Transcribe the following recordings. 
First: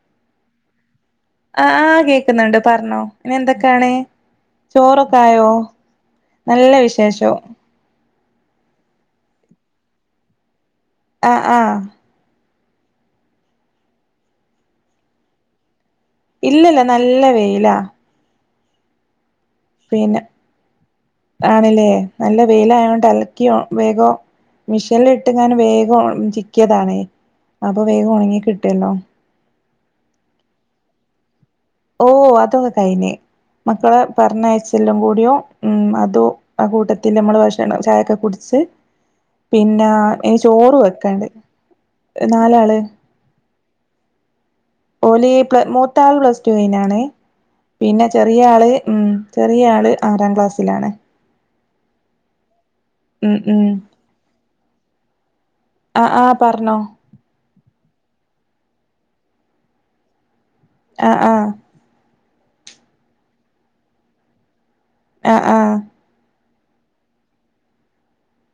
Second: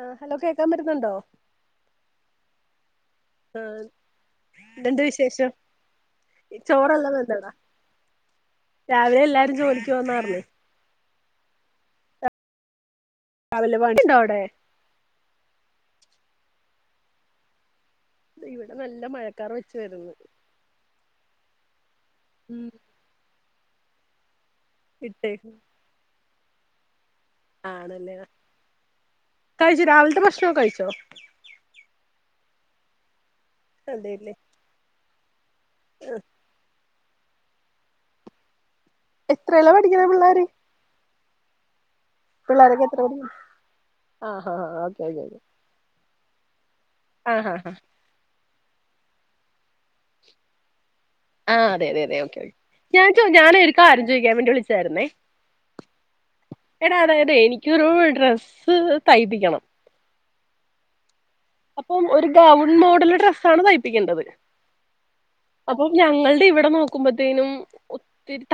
ആ ഹലോ കേക്കാൻ പറ്റുന്നുണ്ടോ ആഹ് കേക്കുന്നുണ്ട് പറഞ്ഞോ ഇനി ആഹ് എന്തൊക്കെയാണ് എന്തുണ്ട് ചോറൊക്കെ ആയോ വിശേഷം നല്ല ചോറെല്ലാം വിശേഷോ വെന്തോടാ രാവിലെ എല്ലാരും ജോലിക്ക് പോയിന്നാ പറഞ്ഞേ ആ ആ രാവിലെ മഴയുണ്ടോ അവിടെ ഇല്ലല്ല നല്ല വെയിലാ ഇവിടെ നല്ല മഴക്കാർ വെച്ച വരുന്നു പിന്നെ ആണില്ലേ നല്ല ഉം വെയിലാ ആയോണ്ട് അലക്കിയോ വേഗം മിഷീനൽ ഇട്ട് ഞാൻ ഇട്ടേക്ക്ണ് വേഗം ചിക്കിയതാണേ അപ്പൊ വേഗം ആണല്ലേ ഉണങ്ങി കിട്ടുവല്ലോ കഴിച്ചു രാവിലത്തെ ഭക്ഷ്നോ കഴിച്ചോ ഓ അതൊക്കെ കഴിഞ്ഞ് മക്കളെ അതേല്ലേ പറഞ്ഞയച്ചെല്ലാം കൂടിയോ ഉം അതോ ആ കൂട്ടത്തിൽ നമ്മള് ഭക്ഷണം ചായൊക്കെ കുടിച്ച് എത്രേലാ പിന്നെ പഠിക്കണെ ഇനി ചോറ് വെക്കാണ്ട് നാലാള് പിള്ളാരക്ക് എത്ര കുട ആ ആ ആ അ ഓലി മൂത്താൾ പ്ലസ് ടു വിനാണ് ആഹ് ആഹ് പിന്നെ ചെറിയ ആള് ഉം ചെറിയ ആള് ആറാം ക്ലാസ്സിലാണ് ആ അത അതെ അതെഓക്കെ ഞാൻ ച ഉം ഉം ഞാനൊരിക്ക ആരും ചോദിക്കാൻ വേണ്ടി വിളിച്ചായിരുന്നേ ആ ആ പറഞ്ഞോ എടാ അതായത് എനിക്ക് എനിക്കൊരു ഡ്രസ്സ് തയ്പ്പിക്കണം ആ ആ അപ്പം ഒരു ഗൗൺ മോഡല് ഡ്രസ്സാണ് തയ്പ്പിക്കേണ്ടത് ആ ആ അപ്പം ഞങ്ങളുടെ ഇവിടെ നോക്കുമ്പേത്തീനും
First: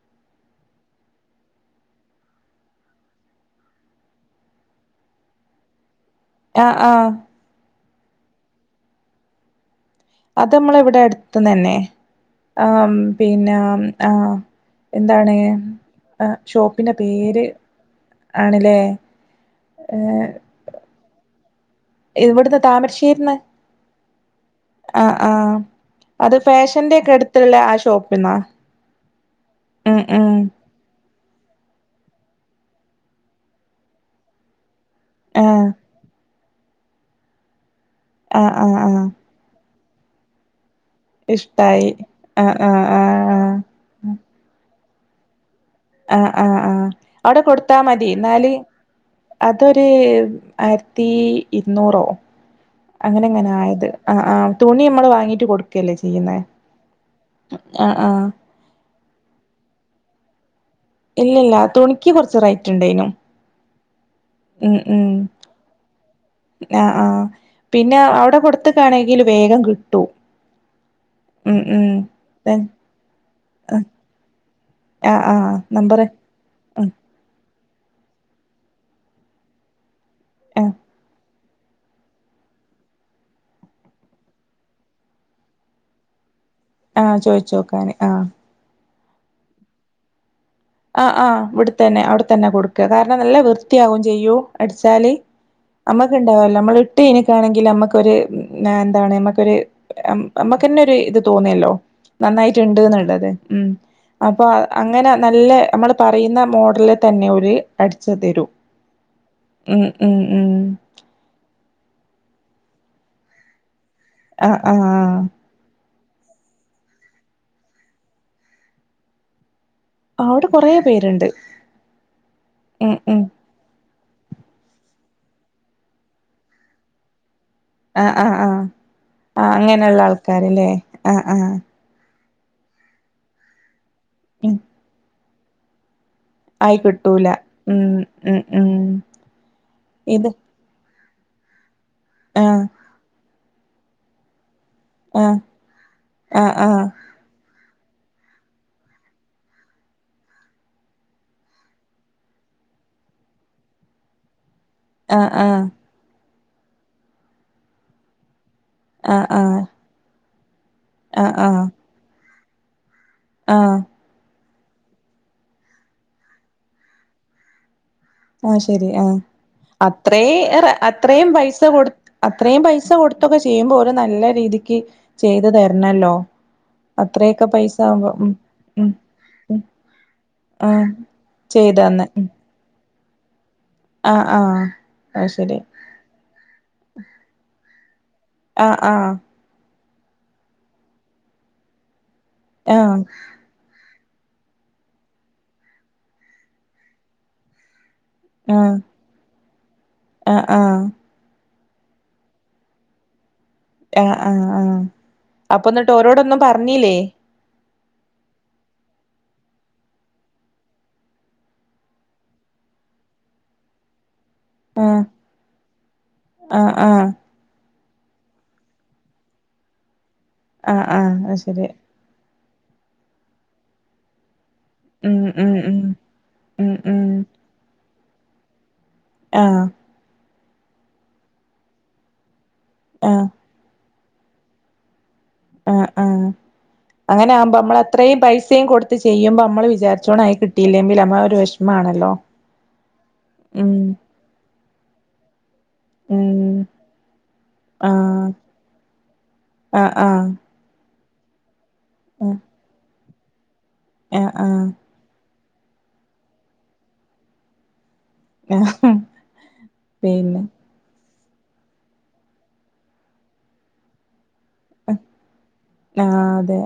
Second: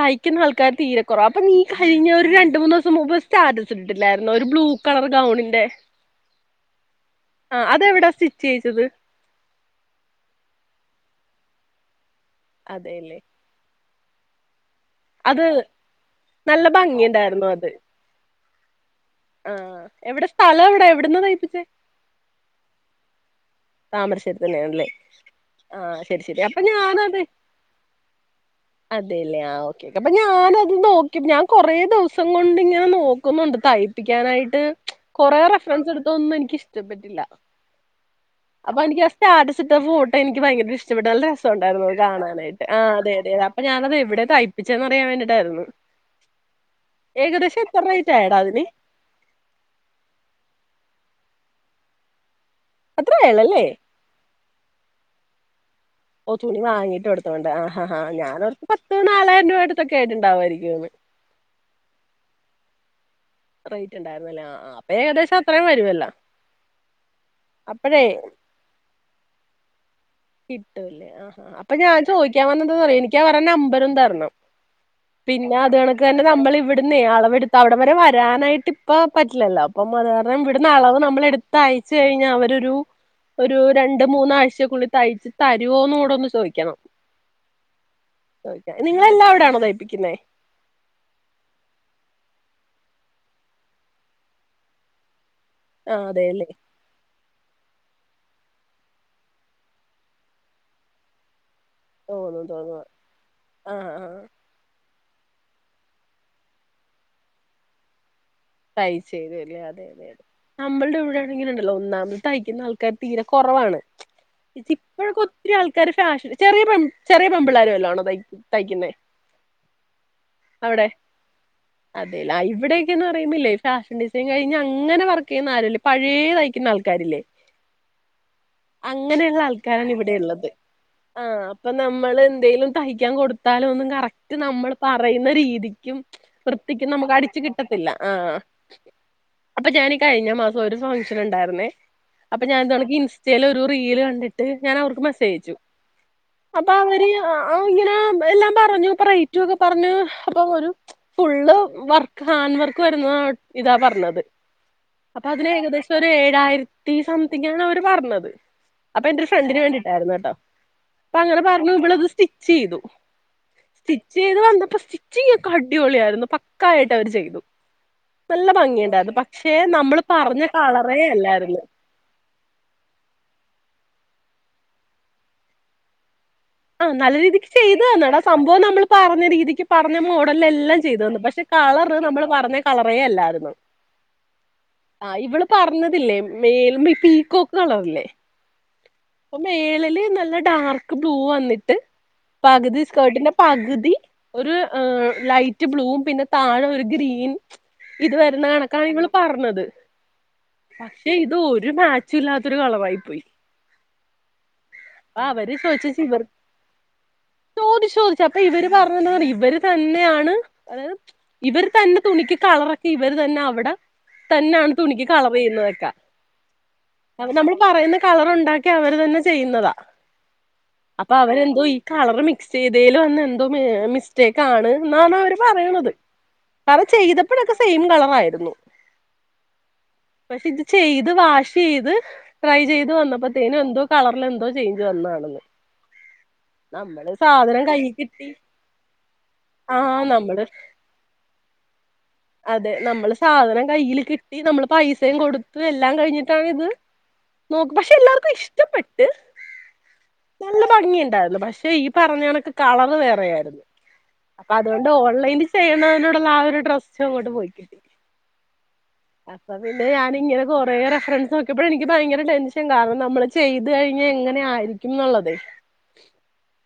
തയ്ക്കുന്ന ആൾക്കാർ തീരെ കുറവാ നീ കഴിഞ്ഞ ഒരു രണ്ട് ദിവസം മുൻപ് സ്റ്റാറ്റസ് ഇട്ടില്ലായിരുന്നോ ഒരു ബ്ലൂ കളർ ഗൗണിന്റെ ആഹ! ആഹ! ആ അതെവിടാ സ്റ്റിറ്റ് ചെയയിച്ചത്? അത് നമ്മള ഇവിടെ അടുത്തു തന്നെ ആ അതെല്ലേ പിന്നെ ആഹ എന്താണ് അത് നല്ല ഷോപ്പിന്റെ പേര് ഭംഗിയുണ്ടായിരുന്നു ആണല്ലേ ആഹ! ഏ എവിടെ സ്ഥലം എവിട എവിടന്ന് നയിപ്പിച്ചേ? കീർന്ന് ആ ആഹ ആ ശരി അത് ശരി അപ്പൊ ഫാഷന്റെ ഒക്കെ ഞാനത് അടുത്തുള്ള ആ ഷോപ്പന്നാ അതെല്ലേ ആ ഓക്കേ ഓക്കെ അപ്പൊ ഞാനത് നോ- ഞാൻ കൊറെേ ദിവസം കൊണ്ട് ഇങ്ങനെ നോക്കുന്നുണ്ട് തയ്പ്പിക്കാനായിട്ട്. കൊറെ ആ റഫറൻസ് എടുത്തൊന്നും എനിക്ക് ഇഷ്ടപ്പെട്ടില്ല ആ ആ അപ്പൊ ആ എനിക്ക്- ി പോട്ടെ എനി ഭയങ്കര ഇഷ്ടം ഇച്ചപ്പെ നല്ല ഇഷ്ടായി രസംണ്ടായിരുന്നുത് കാണാനായിട്ട് ആ അതെത അപ്പൊ ഞാനത് ആ എവിടെ തയ്പ്പിച്ചതെന്നറിയാൻ വേണ്ടിയിട്ടായിരുന്നു ആഹ് ആഹ ആഹ അവിടെ കൊടുത്താ മതി റേറ്റ് ആയടാ എന്നാല് അതിന് അതൊരു ആ.. ഇരുന്നൂറോ അത്ര അങ്ങനെ അങ്ങനെ ആയുള്ളല്ലേ ആയത് ആ ആ തുണി നമ്മൾ വാങ്ങീട്ട് കൊടുക്കും ഓ തുണി വങ്ങിട്ട്ടുത്തോണ്ട് ആഹ് ആഹാഹാ ആഹ് ഞാനൻ അവർക്ക് പത്തും നാലായിരം രൂപ എടുത്തൊക്കെ ആയിട്ട്ുണ്ടാുമായിരിക്കും ഇല്ല ഇല്ല തുണിക്ക് കൊറച്ച് റൈറ്റ് ഉണ്ടേനു ണ്ടായിരുന്ന അപ്പ ഏകദേശം അത്രയും വരുവല്ലോ ആഹ ആഹ് പിന്നെ അവിടെ കൊടുത്തക്കാണെങ്കിൽ വേഗം കിട്ടും കിട്ടൂല്ലേ ആഹാ ഉം അപ്പൊ ഞാൻ ചോദിക്കാൻ ഉം വന്നന്താ പറ എനിക്കാ പറഞ്ഞ നമ്പരും തരണം ആഹ് ആഹ് പിന്നെ അത് കണക്ക് നമ്പറ് തന്നെ നമ്മൾ ഇവിടുന്ന അളവെടുത്ത് അവിടെ വരെ വരാനായിട്ട് ഇപ്പ പറ്റില്ലല്ലോ അപ്പം അത കാരണം ആഹ് ഇവിടുന്നന്ന് അളവ് നമ്മള എടു- ത്ത അയച്ച കഴിഞ്ഞ അവരരു ഒരു രണ്ട മൂന്നാഴ്ചക്കുള്ളിൽ തയ്ച്ച് തരുവോന്നോൂട ഒന്ന് ചോദിക്കു? ആഹ! ചോയിച്ച നോക്കാന ആഹ! ചോദിക്കാം നിങ്ങളെല്ലാം അവിടെ ആണോ തയിപ്പിക്കുന്നേ? ആഹ! ആഹ്! ഇവിടെ തന്നെ അവിടെത്തന്നെ കൊടുക്ക കാരണം നല്ല വൃത്തിയാകും ചെയ്യൂ അടിച്ചാല്. ആഹ് അതെല്ലേ നമ്മുക്ക്ണ്ടാവല്ലോ നമ്മള ഇട്ട്ന ആണെങ്കിൽ നമ്മക്കൊരു എന്താണ് നമ്മക്കൊ നമ്മക്ക്ന്നെ ഒരു ഇത് തോന്നല്ലോ. തോന്നും നന്നായിട്ടുണ്ട് തോന്നുന്നു എന്നുള്ളത് ഉ ആഹ് ആഹ് അപ്പൊ അങ്ങനെ നല്ല- നമ്മൾ പറയുന്ന മോഡലിൽ തന്നെ ഒരു അടി- തയ്ച്ച തരുും അല്ലെ അതെ അതെ ഉം അതെ ഉം നമ്മളുടെ ഇവിടെണെങ്കിലുംണ്ടല്ലോ ഒന്നാമത് തയ്ക്കുന്ന ആള് ആ തീരെ കുറവാണ് ആഹ് ആഹ് ഇപ്പോഴൊക്കെ ഒത്തിരി ആൾക്കാർ ഫഷൻ ചെറിയ ചെറിയ പെമ്പിളരുുംല്ലോ ആണോ തയ് തയ്ക്കുന്നേ? കൊറേ അവിടെ പേരുണ്ട് അതെല്ല ഉം ഇവിടക്കന്ന് ഉം ഫാഷൻ ഡിസൈൻ കഴിഞ്ഞ് അങ്ങനെ വർക്ക് ചെയ്യുന്ന ആരല്ലേ പഴയ തായിക്കുന്ന ആൾക്കാരില്ലേ ആഹ് ആഹ് ആഹ് അങ്ങനെയുള്ള ആഹ് ആൾക്കാരാണ് അങ്ങനെയുള്ള ഇവിടെ ഉള്ളത് ആൾക്കാരല്ലേ ആഹ് ആഹ ആഹ് അപ്പൊ നമ്മള്- എന്തേലും തയ്ക്കാൻ കൊടുത്താലോ ഒും കറക്റ്റ് ഉം നമ്മൾ പറയുന്ന രീതിക്കും ആയി വൃത്തിക്കും നമുക്ക് കിട്ടൂല അടിച്ചു ഉം കിട്ടത്തില്ല ആ ഉം ഉം അപ്പൊ ഞാനീ ഇത് കഴിഞ്ഞ മാസം ഒരു സ- ണ്ടായിുന്നേ അപ്പൊ ആഹ് ഞാൻ എ തുണി ഇൻസ്റ്റൽ ഒരു റീൽ കണ്ടിട്ട് ഞാൻ അവർക്ക് ആഹ് മെസ്സേജ്യച്ചു ആഹ് അപ്പൊ ആഹ് അവര് ആ ഇങ്ങനെ എല്ലാം പറഞ്ഞു റേറ്റ ഒക്കെ പറഞ്ഞു അപ്പ ഒരു ഫുള് വർക്ക് ഹാൻവർക്ക് വരുന്നു ഇതാ പറഞ്ഞത് അപ്പൊ ആഹ് അതിന് ആഹ് ഏകദേശം ഒരു ഏഴായിരം- സംതിങ്ങ ആണ് അവര് പറഞ്ഞത് അപ്പൊ എന്റെ ഒരു ആഹ് ഫ്രണ്ടിന് വേണ്ടിട്ടായിരുന്നു കേട്ടോ അപ്പ ആഹ് അങ്ങനെ ആഹ് പറഞ്ഞു ഇളത് സ്റ്റിച്ച് ചെയ്തു ആഹ് സ്റ്റിച്ച് ചെയ്ത് വ- ഇപ്പൊ സ്റ്റിച്ചിങ് ഒക്കെ അടിപൊളിയായിരുന്നു പക്കായിട്ട് അവര് ചെയ്തു. നല്ല ആ ശരി ആ ഭംഗിയുണ്ടായിരുന്നു പക്ഷെ നമ്മള് അത്ര പറഞ്ഞ കളറേ അത്രയും പൈസ അല്ലായിരുന്നു കൊടു അത്രയും പൈസ കൊടുത്തൊക്കെ ചെയ്യുമ്പോ ഒരു നല്ല രീതിക്ക് ചെയ്ത് തരണല്ലോ. ആഹ നല്ല അത്രയൊക്കെ രീതിക്ക് പൈസ ചെയ്തു ആവുമ്പോ തന്നാണ് ആ ഉം സംഭവം നമ്മൾ ഉം പറഞ്ഞ ഉം രീതിക്ക് പറഞ്ഞ മോഡല എല്ലാം ആഹ് ചെയ്തു തന്നു പക്ഷെ- കളറ് ചെയ്തന്ന് നമ്മള് ഉം പറഞ്ഞ കളറേ അല്ലായിരുന്നു ആഹ് ആഹ് ആ അത് ഇവള് ശരി പറഞ്ഞതില്ലേ മേല പീക്കോക്ക് കളറില്ലേ ആ ആ അപ്പൊ മേളില് നല്ല ഡാർക്ക് ബ്ലൂ വന്നിട്ട് പകുതി ആഹ് സ്കേർട്ടിന്റെ പകുതി ഒരു ലൈറ്റ് ബ്ലൂവും പിന്നെ താഴേ ഒരു ഗ്രീൻ ഇത് വരുന്ന ആഹ് കണക്കാണ് ഇങ്ങൾ പറഞ്ഞത് ആഹ് ആഹ് പക്ഷെ ഇത് ഒരു മാച്ച് ഇല്ലാത്തൊരു കളവായി പോയി ആഹ ആഹ ആഹ് അപ്പൊ എന്നിട്ടോരോടൊന്നും പറഞ്ഞില്ലേ ചോദി ചോദിച്ചു അപ്പൊ ഇവര് പറഞ്ഞതാണ് ഇവര് തന്നെയാണ് അ ഇവര് തന്നെ തുണിക്ക് കളറക്കി ഇവര് തന്നെ അവിടെ തന്നെയാണ് ആഹ് തുണിക്ക് കളർ ചെയ്യുന്നതൊക്കെ ആഹ് ആഹ് അപ്പ നമ്മൾ പറയുന്ന കളറുണ്ടാക്കി അവർ തന്നെ ചെയ്യുന്നതാ ആഹ് അപ്പൊ ആഹ് അത് അവരെന്തോ ശരി ഈ കളർ ചെയ്തൽ വന്ന് എന്തോ മിസ്റ്റേക്ക് കാണ് എന്നാണ് ഉം അവര് ഉം ഉം പറയുന്നത് ഉം കളർ ഉം ചെയ്തപ്പോഴൊക്കെ സെയിം കളറായിരുന്നു ആഹ പക്ഷെ ഇത് ചെയ്ത് വാഷ് ചെയ്ത് ട്രൈ ചെയ്ത് ആഹ് വന്നപ്പോ എന്തോ കളറിൽ എന്തോ ചേഞ്ച് വന്നതാണ് ആഹ ആഹ അങ്ങനെ ആകുമ്പോ സാധനം നമ്മൾ കൈ അത്രയും കിട്ടി പൈസയും കൊടുത്ത് ചെയ്യുമ്പോൾ നമ്മള് ആഹ് വിചാരിച്ചോണ ആയി നമ്മള് കിട്ടില്ലെങ്കിൽ നമ്മ ഒരു വി മാണല്ലോ അതെ നമ്മള് സാധനം കയ്യിൽ കിട്ടി നമ്മള് പൈസയും കൊടുത്ത എല്ലാം കഴിഞ്ഞിട്ടാണ് ഉം ഇത് നോക്ക് പക്ഷെ ആഹ് എല്ലാവർക്കും ഇഷ്ടപ്പെട്ട് ആഹ് ആഹ് നല്ല ഭംഗിയുണ്ടായിരുന്നു പക്ഷെ ഈ പറഞ്ഞ കണക്ക് കളറ് വേറെ- ആഹ് ആഹ് അതോണ്ട് ഓൺലൈനി- ചെയ്യണതിനോടുള്ള ആ ഒരു ഡ്രസ്സും അങ്ങോട്ട് പോയിക്കിട്ടി ആഹ് അപ്പൊ പിന്നെ ഞാനിങ്ങനെ കൊറെ റെഫറൻസ് നോക്കിയപ്പോഴ എനിക്ക് ഭയങ്കര ടെൻഷൻ കാര നമ്മള് ചെയ്ത് കഴിഞ്ഞ് എങ്ങനെ ആയിരിക്കുംന്നുള്ളതെ- ആഹ് അതെ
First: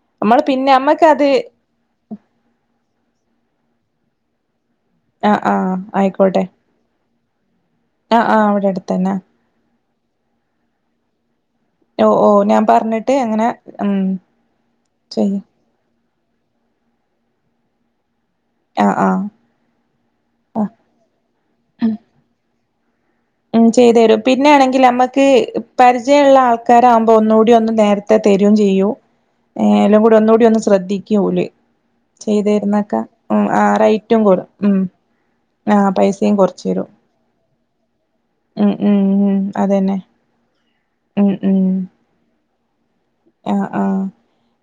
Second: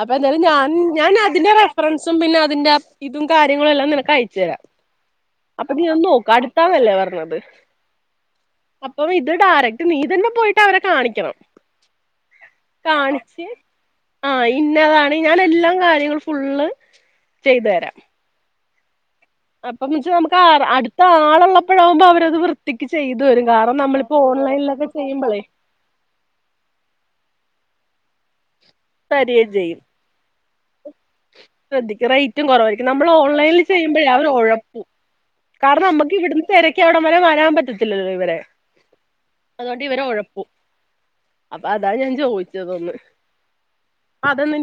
അപ്പൊ എന്തായാലും നമ്മള് ഞാൻ പിന്നെ ഞാൻ നമ്മക്കത് അതിന്റെ റഫറൻസ് - സുംപിന്നെ അതിന്റെ ഇതും കാര്യങ്ങളും എല്ലാം നിനക്ക് അയച്ചു തരാം- ആഹ് ആഹ് അപ്പം നീ ഒന്ന് നോക്ക് ആയിക്കോട്ടെ അടുത്താനല്ലേ പറഞ്ഞത്- ആഹ് ആഹ് അവിടെ അട്ത്തന്നെ- നീതന്നെ പോയിട്ട് അവരെ കാണിക്കണം- ഓ ഓ ഞാൻ പറഞ്ഞിട്ട് കാണിച്ച് അങ്ങനെ ഉം ആഹ് ഇന്നതാണ് ചെയ്യും ഞാനെല്ലാം കാര്യങ്ങളും- ഫുള്ള് ചെയ്തരാ ആഹ് ആഹ് അപ്പന്ന് വെച്ചാൽ നമുക്ക് ആര് ആഹ് അടുത്ത ആളുള്ളപ്പോഴാഉമ്പോ അവരത് വൃത്തിക് ഉം ചെയ്തെരും പിന്നാണെങ്കിൽ അമ്മക്ക് ചെയ്യുമ്പോളേ പരിചയള്ള ആൾക്കാരാവുമ്പോ ഒന്നൂട് റ്റ്വന്ന് നേരത്തെ തെരും ചെയ്യൂ ഏല്ലും കൂടി ഒന്നൂടി ഒന്ന് ശ്രദ്ധി ശ്രദ്ധക്ക് റേറ്റും കുറവായിരിക്കും നമ്മള് ഉം ഓൺലൈനിൽ ആ ചെയ്യുമ്പഴേ റൈറ്റും അവര് കൊറ ഉം ഒഴപ്പും ആ കാരണം അമ്മക്ക് പൈസയും ഇവിടുന്ന് കൊറച്ച് തിരക്കി തരും അവിടം വരെ വരാൻ പറ്റത്തില്ലല് ഇ വരെ ഉം ഉം ഉം അതൊണ്ട് അതന്നെ ഇവരെ ഒഴപ്പു അപ്പൊ അതാണ് ഞാൻ ചോയ്ച്ചതൊന്ന് ആഹ് ആഹ്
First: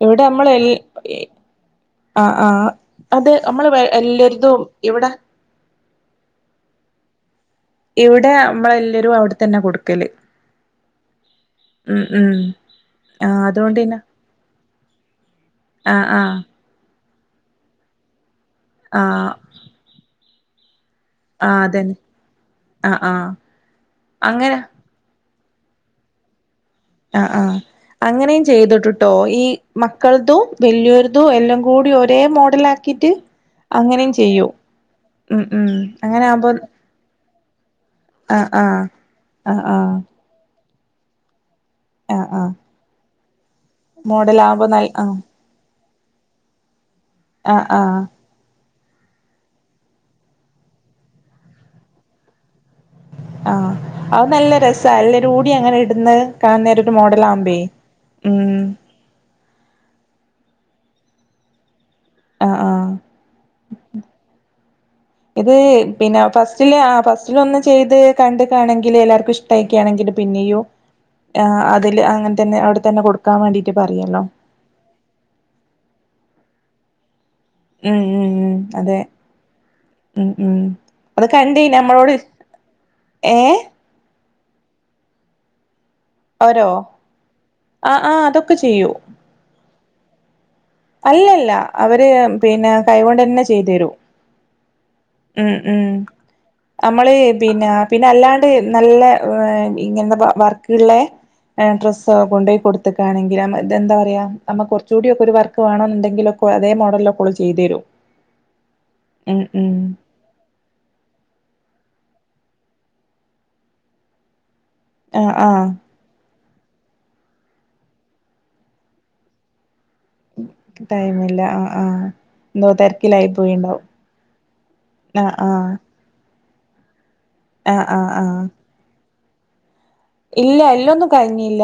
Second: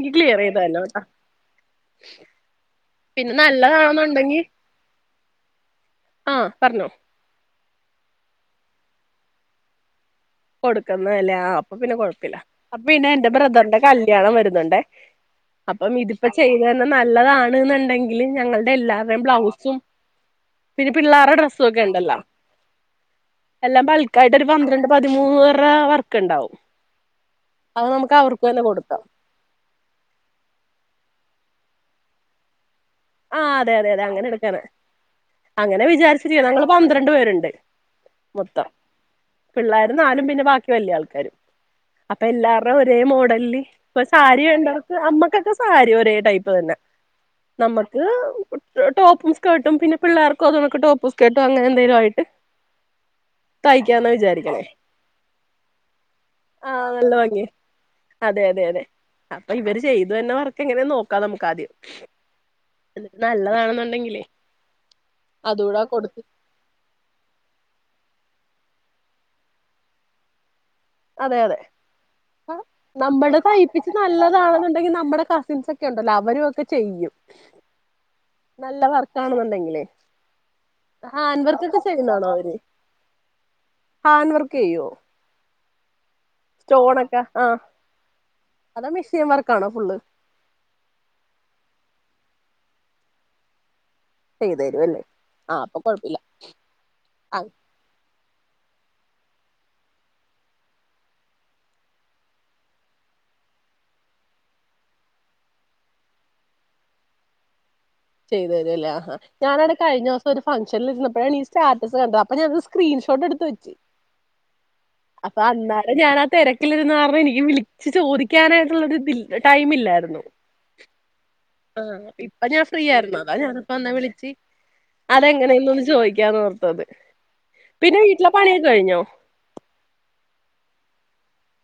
ഇവിടെ അമ്മള് ചെയ്ത് എൽ തരണംട്ടോ എഹ് ആഹ് ആഹ് അത് പിന്നെ അമ്മളെ ഇവെ നല്ലതാണെന്നുണ്ടെങ്കി എല്ലര്തും ഇവിടെ ആഹ് പർഞ്ഞോ ഇവിടെ അമ്മളല്ലരും അവിടെ തന്നെ കൊടുക്കല് കൊടുക്കുന്ന അല്ലേ ആഹ് അപ്പൊ പിന്നെ ഉം ഉം കൊഴപ്പല്ല. അപ്പ പിന്നെ ആ എന്റെ ബ്രദറിന്റെ അതുകൊണ്ട് പിന്നെ കല്യാണം വരുന്നുണ്ടേ. അപ്പം ആ ആ ഇതിപ്പോ ചെയ്ത തന്നെ നല്ലതാണ്ന്നുണ്ടെങ്കില് ഞങ്ങൾടെ ആ എല്ലാർടെയും ബ്ലൗസും പിന്നെ പിള്ളേരുടെ ആ ഡ്രസ്സൊക്കെ അതന്നെ ഉണ്ടല്ലോ ആ ആ എല്ലാം ബൾക്കായിട്ട് ഒരു അങ്ങനെ പന്ത്രണ്ട് പ [unintelligible] വർക്ക്ണ്ടാവും ആഹ് ആഹ് അങ്ങനെയും കൊടുക്കാം ചെയ്തിട്ടുട്ടോ ഈ മക്കൾതും വല്ല്യോരു തൂ എല്ലാ കൂടി ഒരേ മോഡല ആ ക്കിട്ട് ആഹ് അതെ അതെ അതെ അങ്ങനെയും അങ്ങനെ ചെയ്യു. എടുക്കാനാ ഉം ഉം അങ്ങനെ വിചാരിച്ചിരിക്ക ആവുമ്പോ ഞങ്ങള് പന്ത്രണ്ട് പേരുണ്ട് മൊത്തം ആഹ് പിള്ളേര് ആഹ് നാലും പിന്നെ ബാക് ക് വല്യ ആൾക്കാര് അപ്പൊ ആഹ് ആഹ് എല്ലാർടെ ഒരേ മോഡൽല് ഇപ്പൊ മോഡലാകുമ്പോ നൽ സാരിയുണ്ടോക് ആഹ് അമ്മക്കൊക്കെ സാരി ഒരേ ടൈപ്പ് തന്നെ ആഹ് ആഹ് [unintelligible] ടോപ്പുംസ്കേട്ടും പിന്നെ പിള്ളേർക്കും അത നൊക്കെ ടോപ്പും സ്കേട്ടും അങ്ങനെ എന്തെലു ആയിട്ട് ആഹ് തയ്ക്കാന്നാ അത് നല്ല വിചാരിക്കണേ രസാ എല്ലരുടി അങ്ങനെ ഇട്ന്ന് കാണനേര ആഹ് ഒരു നല്ല ഭംഗിയാ മോഡലമ്പഴേ അതെ അതെ അതെ അപ്പോ ഇവര് ചെയ്ത് തര്ണ വർക്ക് എങ്ങനെ നോക്കാം നമുക്കാദ്യം ആഹ് ആഹ് എന്നിട്ട് നല്ലതാണന്നോണ്ടാങ്കിലേ ഇത് പിന്നെ ഫസ്റ്റില് ആ ഫസ്റ്റിലൊന്ന് ചെയ്യ്ത് കണ്ട്ക്കാണെങ്കില് എല്ലാർക്കും ഇഷ്ടായിക്കാണെങ്കില് പിന്നെയും അതെ അതെ ആഹ് അതില് അങ്ങനെ തന്നെ അവിടെ തന്നെ കൊടുക്കാൻ നമ്മടെ വേണ്ടിട്ട് തയ്പ്പിച്ച് പറയാലോ നല്ലതാണെന്നോണ്ടെങ്കി നമ്മടെ കസിൻസെ ക്കെ ഒണ്ടല്ലോ അവരു ഒക്കെ ചെയ്യും ഉം ഉം ഉം നല്ല അതെ വർക്കാണെന്നുണ്ടെങ്കിലേ ഉം ഉം അത് ഹാൻഡ് കണ്ടി വർക്ക് ഒക്കെ ഞമ്മളോട് ചെയ്യുന്നാണോ അവര് ഏഹ് ക്കോയോ അവരോ സ്റ്റോണെക്കെ ആഹ് ആഹ് അതൊക്കെ അതോ ചെയ്യും മെഷീൻ വർക്കാണോ ഫുള്ള് അല്ലല്ല അവര് പിന്നെ കൈകൊണ്ട് തന്നെ ചെയ്തു തേരോ ചെയ്തു തരുവല്ലേ ഉം ആഹ് അപ്പൊ ഉം കൊഴപ്പില്ല നമ്മള് ആഹ് പിന്നെ പിന്നെ അല്ലാണ്ട് നല്ല ഇങ്ങന്താ വർക്കുള്ള ഡ്രസ്സ് കൊണ്ടു പോയി കൊടുക്കയാണെങ്കിൽ എന്താ പറയാ നമ്മ കുറച്ചുകൂടൊക്കെ ഒരു വർക്ക് വേണെന്നുണ്ടെങ്കിലൊ അതേ മോഡലിലക്കെള്ള ചെയ്തു തരും ചെയ്തുതരല്ലേഹ ഉം ഉം ഞാനവിടെ കഴിഞ്ഞസം ഒരു ഫംഗ്ഷനിൽ ഇരുന്നപ്പോഴാണ് ഈ സ്റ്റാറ്റസ് കണ്ടത് അപ്പൊ ഞാനൊരു സ്ക്രീൻഷോട്ട് എടുത്ത് വെച്ചു ആഹ് അപ്പൊ ആഹ് അന്നാല ഞാാനാ തിരക്ക ി എനിക്ക് വിളിച്ച് ചോദിക്കാനായിട്ടുള്ളരു ടൈം ഇില്ലായിരുന്നു ടൈമില്ല ആഹ് ആ ആഹ് ഇപ്പൊ ഞാൻ എന്തോ ഫ്രീ ആയിരുന്നു തിരക്കിലായി അത ഞാനിപ്പോ പോയിണ്ടാവും എന്നാ വിളിച്ചച്ച് അത ആഹ് ആഹ് എങ്ങനെൊന്ന് ചോദിക്കാന്ന്ോഓർത്തത് ആഹ് പിന്നെ ആഹ് വീട്ടിലെ ആഹ് പണിയൊക്കെ കഴിഞ്ഞോ ഇല്ല എല്ലൊന്നും കഴിഞ്ഞില്ല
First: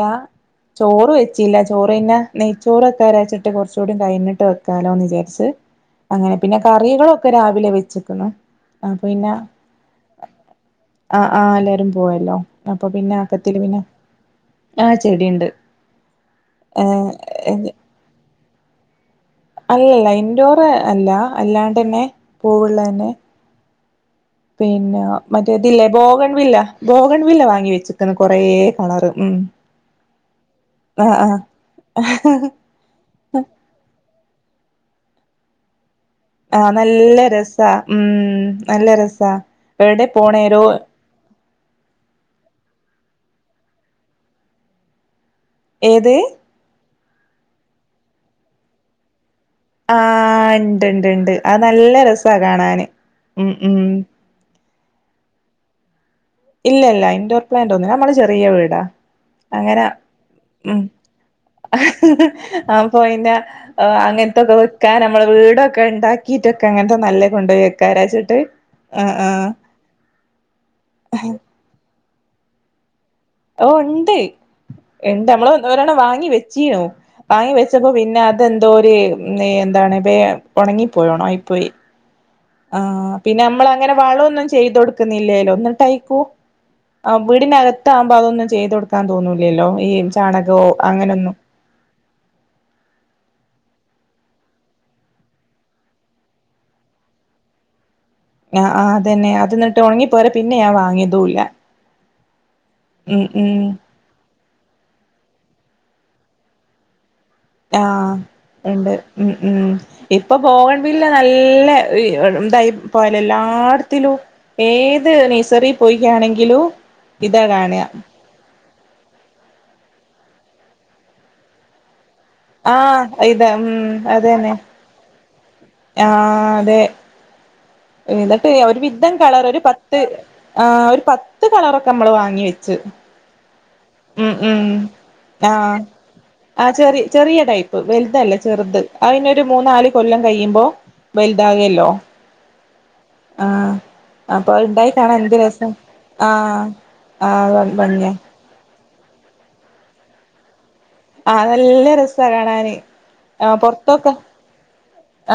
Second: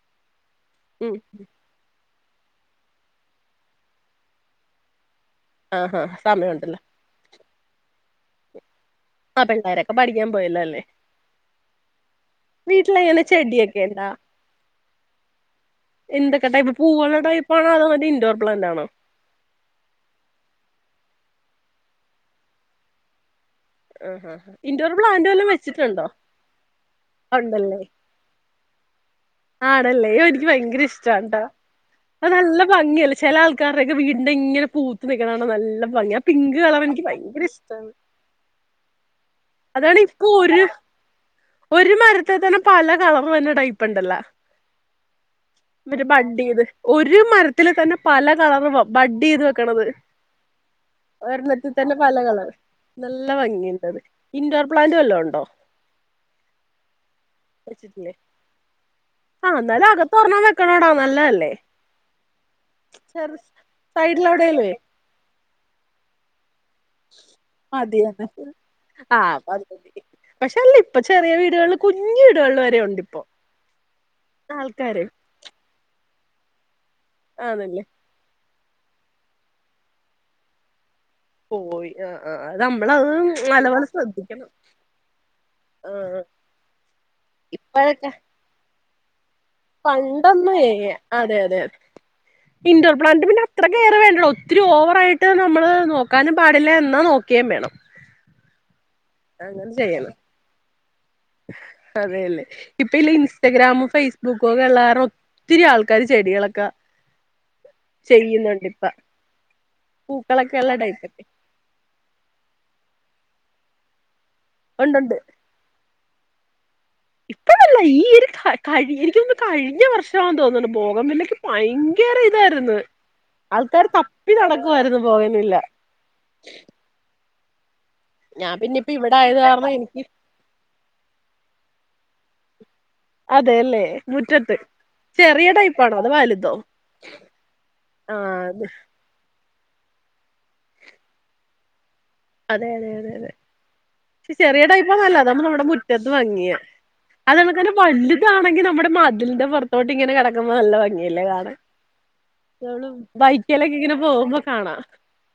ചോറ് ഉം വെച്ചല്ല ചോറ്ന്നെ നെയ്ച്ചോൊക്കാര അച്ചിട്ട് കുറച്ചൂടി കഴഞ്ഞിട്ട് വെക്കാലോ എന്ന്ചരിച്ചു ആഹാ അങ്ങനെ പിന്നെ സമയമുണ്ടല്ലോ കറികള ഒക്കെ രാവിലെ വെച്ചക്കുന്നു ആപ്പ പിന്നെ ആഹ് പിള്ളേരൊക്കെ പഠിക്കാൻ പോയല്ലോ അല്ലേ ആ ആ എല്ലാരും പോവല്ലോ അപ്പൊ പിന്നെ വീട്ടിലെങ്ങനെ അകത്തില് ചെടിയൊക്കെ പിന്നെ ഉണ്ടോ ആ ചെടിയുണ്ട് എന്തൊക്കെ ടൈപ്പ് ഏ പൂവളുടെ ടൈപ്പ ആണോ അതോ മറ്റ ഇൻഡോർ പ്ലാന്റ് ആണോ അല്ലല്ല ഇൻഡോർ അല്ല അല്ലാണ്ട്ന്നെ പോവുള്ള തന്നെ ആഹ് ആഹ് ഇൻഡോർ പിന്നെ പ്ലാന്റ് വല്ലോം മറ്റേ ഇതില്ലേ വെച്ചിട്ടുണ്ടോ? ബോഗൺവില്ല ബോഗൺവില്ല വാങ്ങി വെച്ചിക്കന്ന് കൊറേ കളറ് ഉ ആണല്ലേോ എനിക്ക് ഭയങ്കര ഇഷ്ടാണ്ടാ അ നല്ല ഭംഗിയല്ല ചില ആൾക്കാരുടെൊക്കെ വീട് എെങ്ങനെ പൂത്ത് നക്കണാണോ നല്ല ഭ പിങ്ക് ആ കളർ എനിക്ക് നല്ല ഭയങ്കര രസാ ഇഷ്ടന്ന് ഉം നല്ല രസാ അതാണ് എവിടെ ഇപ്പൊ ഒരു പോണേരോ ഒരു മരത്തെ തന്നെ പല കളർ തന്നെ വരുന്ന കളർടൈപ്പുണ്ടല്ല മറ്റേ ഏത് ബഡ്ഡി ചെയ്ത് ഒരു മരത്തില് തന്നെ പല കളർ ബഡ്ഡി ചെയ്ത് ത് ആഹ് ഇണ്ട് ഇണ്ട് ഇണ്ട് അത് ഒരെണ്ണത്തി തന്നെ നല്ല പല രസാ കളർ കാണാന് നല്ല ഉം ഉം ഭംഗിയണ്ടത് ഇൻഡോർ പ്ലാന്റ വല്ലോ ഉണ്ടോ ഇല്ല ഇല്ല ഇൻഡോർ പ്ലാന്റ് ഒന്നില്ല നമ്മള് ചെറിയ വീടാ ആ അങ്ങനെ എന്നാലും അകത്ത് ഒരെഞ്ഞാൻ ഉം വെക്കണോടാ നല്ലതല്ലേ അപ്പൊ പിന്നെ ചെറ് അങ്ങനത്തൊക്കെ സൈഡിലെവിടേലുവേ വെക്കാൻ നമ്മള് വീടൊക്കെ ഉണ്ടാക്കീട്ടൊ ക്കെഅങ്ങനത്തെ നല്ല കൊണ്ടുപോയി മതിയെന്ന് വെക്കാരാച്ചിട്ട് ആ ആ ആഹ് അപ്പൊ അത് മതി പക്ഷെ അല്ല ഇപ്പൊ ചെറിയ വീടുകളില് കുഞ്ഞു വീടുകളില് വരെയുണ്ട് ഇപ്പോ. ഓ ഉണ്ട് ആൾക്കാര് ഉണ്ട് നമ്മള് ഒരുതവണ വാങ്ങി വെച്ചീനു വാങ്ങി ആണല്ലേ വെച്ചപ്പോ പിന്നെ അതെന്തോ ഒരു എന്താണ് എപ്പേ ഉണങ്ങി പോയോണായിപ്പോയി. പോയി ആഹ് ആഹ് അത് ആ നമ്മളത് പിന്നെ നമ്മള് നല്ലപോലെ അങ്ങനെ വളൊന്നും ശ്രദ്ധിക്കണം ചെയ്തുകൊടുക്കുന്നില്ലേലോ. ഒന്നിട്ടയിക്കൂ ആഹ് ആ വീടിനകത്താകുമ്പോ അതൊന്നും ചെയ്തു കൊടു പണ്ട് ഒന്നുവേ അങ്ങനൊന്നും അതെ അതെ അതെ. ഇൻ്റോർപ്ലാന്റ് പിന്നെ അത്ര കെയറ് വേണ്ടടോ. ഒത്തിരി ഓവറായിട്ട് നമ്മള് നോക്കാനും പാടില്ല എന്നാ നോ ക്കേം വേണം. ആ ആ അതന്നെ അങ്ങനെ അതന്നിട്ട് ചെയ്യണം ഉണങ്ങിപ്പോയര. പിന്നെ ഞാൻ വാങ്ങിയതുംല്ല. അതെല്ലേ ഇപ്പൊ ഇല്ല ഇൻസ്റ്റാഗ്രാമും ഫേസ്ബുക്കും ഒക്കെ ഒള്ള കാരണം ഒത്തിരി ആൾക്കാര് ചെടികളൊക്കെ ആ ചെയ്യുന്നുണ്ട് ഇപ്പ ഉണ്ട് ഉം ഉം ഇപ്പൊ പൂക്കളൊക്കെ ഉള്ള ബോഗൺവില്ല ടൈപ്പൊക്കെ നല്ല ഇ ഇതായി പോയല്ലോ എല്ലാ ത്തിലും ഏത് ഉണ്ടുണ്ട് നഴ്സറി പോയി ആണെങ്കിലും ഇതാ ഇപ്പഴല്ല കാണാ. ഈ ഒരു ക- കഴി എനിയ്ക്കു തോന്നുന്നു കഴിഞ്ഞ വർഷാന്ന് തോന്നണു ബോഗൺവില്ലയ്ക്ക് ഭയങ്ക കേറീതായിരുന്നു. ആഹ് ഇതാ ഉം ആൾക്കാര് തപ്പി നടക്കുവായിരുന്നു പോയ ആ അതെ. എന്നിട്ട് ഞാൻ പിന്നെ ഒരു ഇപ്പ വിധം ഇവിടെ ആയത് കളർ ഒരു കാരണം പത്ത് എനിക്ക് ആ ഒരു പത്ത് കളറൊക്കെ നമ്മള് വാ ങ്ങി വെച്ചു. അതേല്ലേ മുറ്റത്ത് ചെറിയ ആഹ് ടൈപ്പാണോ അതോ വലുതോ ആഹ് ചെറി ചെറിയ ടൈപ്പ് വല്തല്ല ആഹ് അത് ചെറുത് അയിന് രു മൂന്നാല് കൊല്ലം കയിയുമ്പോ വലുതാകേല്ലോ അതെ അതെ അതെ അതെ ഇച്ചി അപ്പൊ ചെറിയ ഉണ്ടായി ടൈപ്പാ കാണാൻ നല്ലത് എന്ത് അതാവുമ്പോ നമ്മടെ രസം മുറ്റത്ത് ആ ഭംഗിയാ. ആ അത് കണക്കന്നെ ഭംഗിയാ വലുതാണെങ്കി നമ്മടെ മതിൽന്റെ പൊറത്തോട്ട് ഇങ്ങനെ കേടക്കുമ്പോ നല്ല ഭ ഗിയല്ലേ ആ കാണാൻ. നല്ല രസാ കാണാന് നമ്മള് ബൈക്കേലൊക്കെ ഇങ്ങനെ പോകുമ്പോ കാണാം.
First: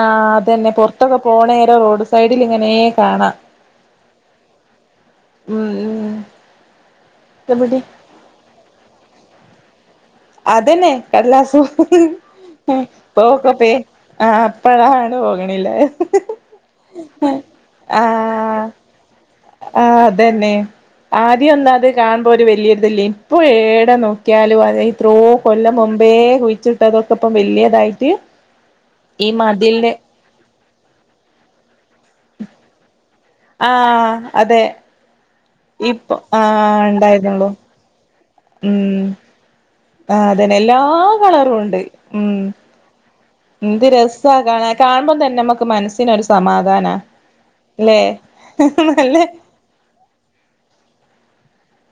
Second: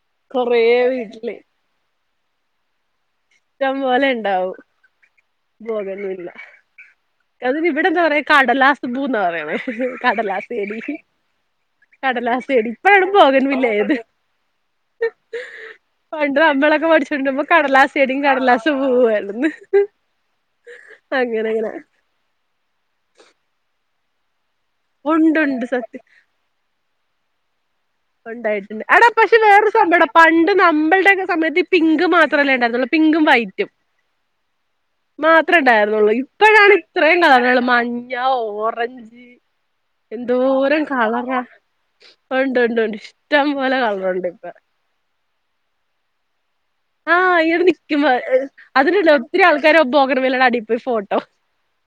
ആഹ് കൊറേ അതന്നെ പൊറ്ത്തൊക്കെ വീട്ടില് പോണേരേം റോഡ് സൈഡിലിങ്ങനെ കാണാം ഇഷ്ടംപോലെ ഇണ്ടാവും ഉം ഉം ബോഗേൺവില്ല. അതിന് എവിടെ ഇവിടെന്താ പറയാ കടലാസുപൂന്നാ പറയണെ. കടലാസ് ചെടി അതന്നെ കടലാസു കടലാസ് ചെടി ഇപ്പഴാണ് പോക്കെ ബോഗൺവില്ല പേ ആയത്. ആ അപ്പഴാണ് പോകണില്ല പണ്ട് നമ്മളൊക്കെ പഠിച്ചോണ്ട് ഇരിക്കുമ്പോ കടലാസ് ചെടി ആ കടലാസ് പൂവായിരുന്നു. ആഹ് അതന്നെ. അങ്ങനെ ആദ്യം ഒന്ന് അങ്ങനെ അത് കാണുമ്പോ ഒരു വലിയൊരിത് ഇല്ലേൻ. ഇപ്പൊ ഏടെ നോ ക്കിയാലും അതെത്രോ ഉണ്ടുണ്ട് കൊല്ലം സത്യം മുമ്പേ കുഴിച്ചിട്ട് അതൊക്കെ ഇപ്പം വലിയതായി ഉണ്ടായിട്ടുണ്ട് അടാ പക്ഷെ വേറൊരു സംഭവംടാ പണ്ട് നമ്മൾടെ ഒക്കെ സമയത്ത് പിങ്ക് മാത്രമല്ലേ ഉണ്ടായിരുന്നുള്ളൂ. പിങ്കും വൈറ്റും ആഹ് അതെ മാത്രേ ഉണ്ടായിരുന്നുള്ളൂ. ഇപ്പൊ ഇപ്പോഴാണ് ആഹ് ഇത്രയും ഉണ്ടായിരുന്നുള്ളൂ കളറുകള് മഞ്ഞ ഞ്ഞാ ഉം ഓറഞ്ച് ആഹ് അതന്നെ എല്ലാ എന്തോരം കളറാ കളറും ഉണ്ട് ഉം ഉണ്ട് ഉണ്ട്ണ്ട് എന്ത് രസാ കാണാൻ കാണുമ്പോൾ തന്നെ നമുക്ക് മനസ്സിനൊരു സമാധാ ആ ഈവിടെ നിക്കുമ്പോ അതുണ്ടല്ലോ നല്ല ഒത്തിരി ആൾക്കാര് ബോഗൺവില്ലേടെ അടിപ്പോയി ഫോട്ടോ.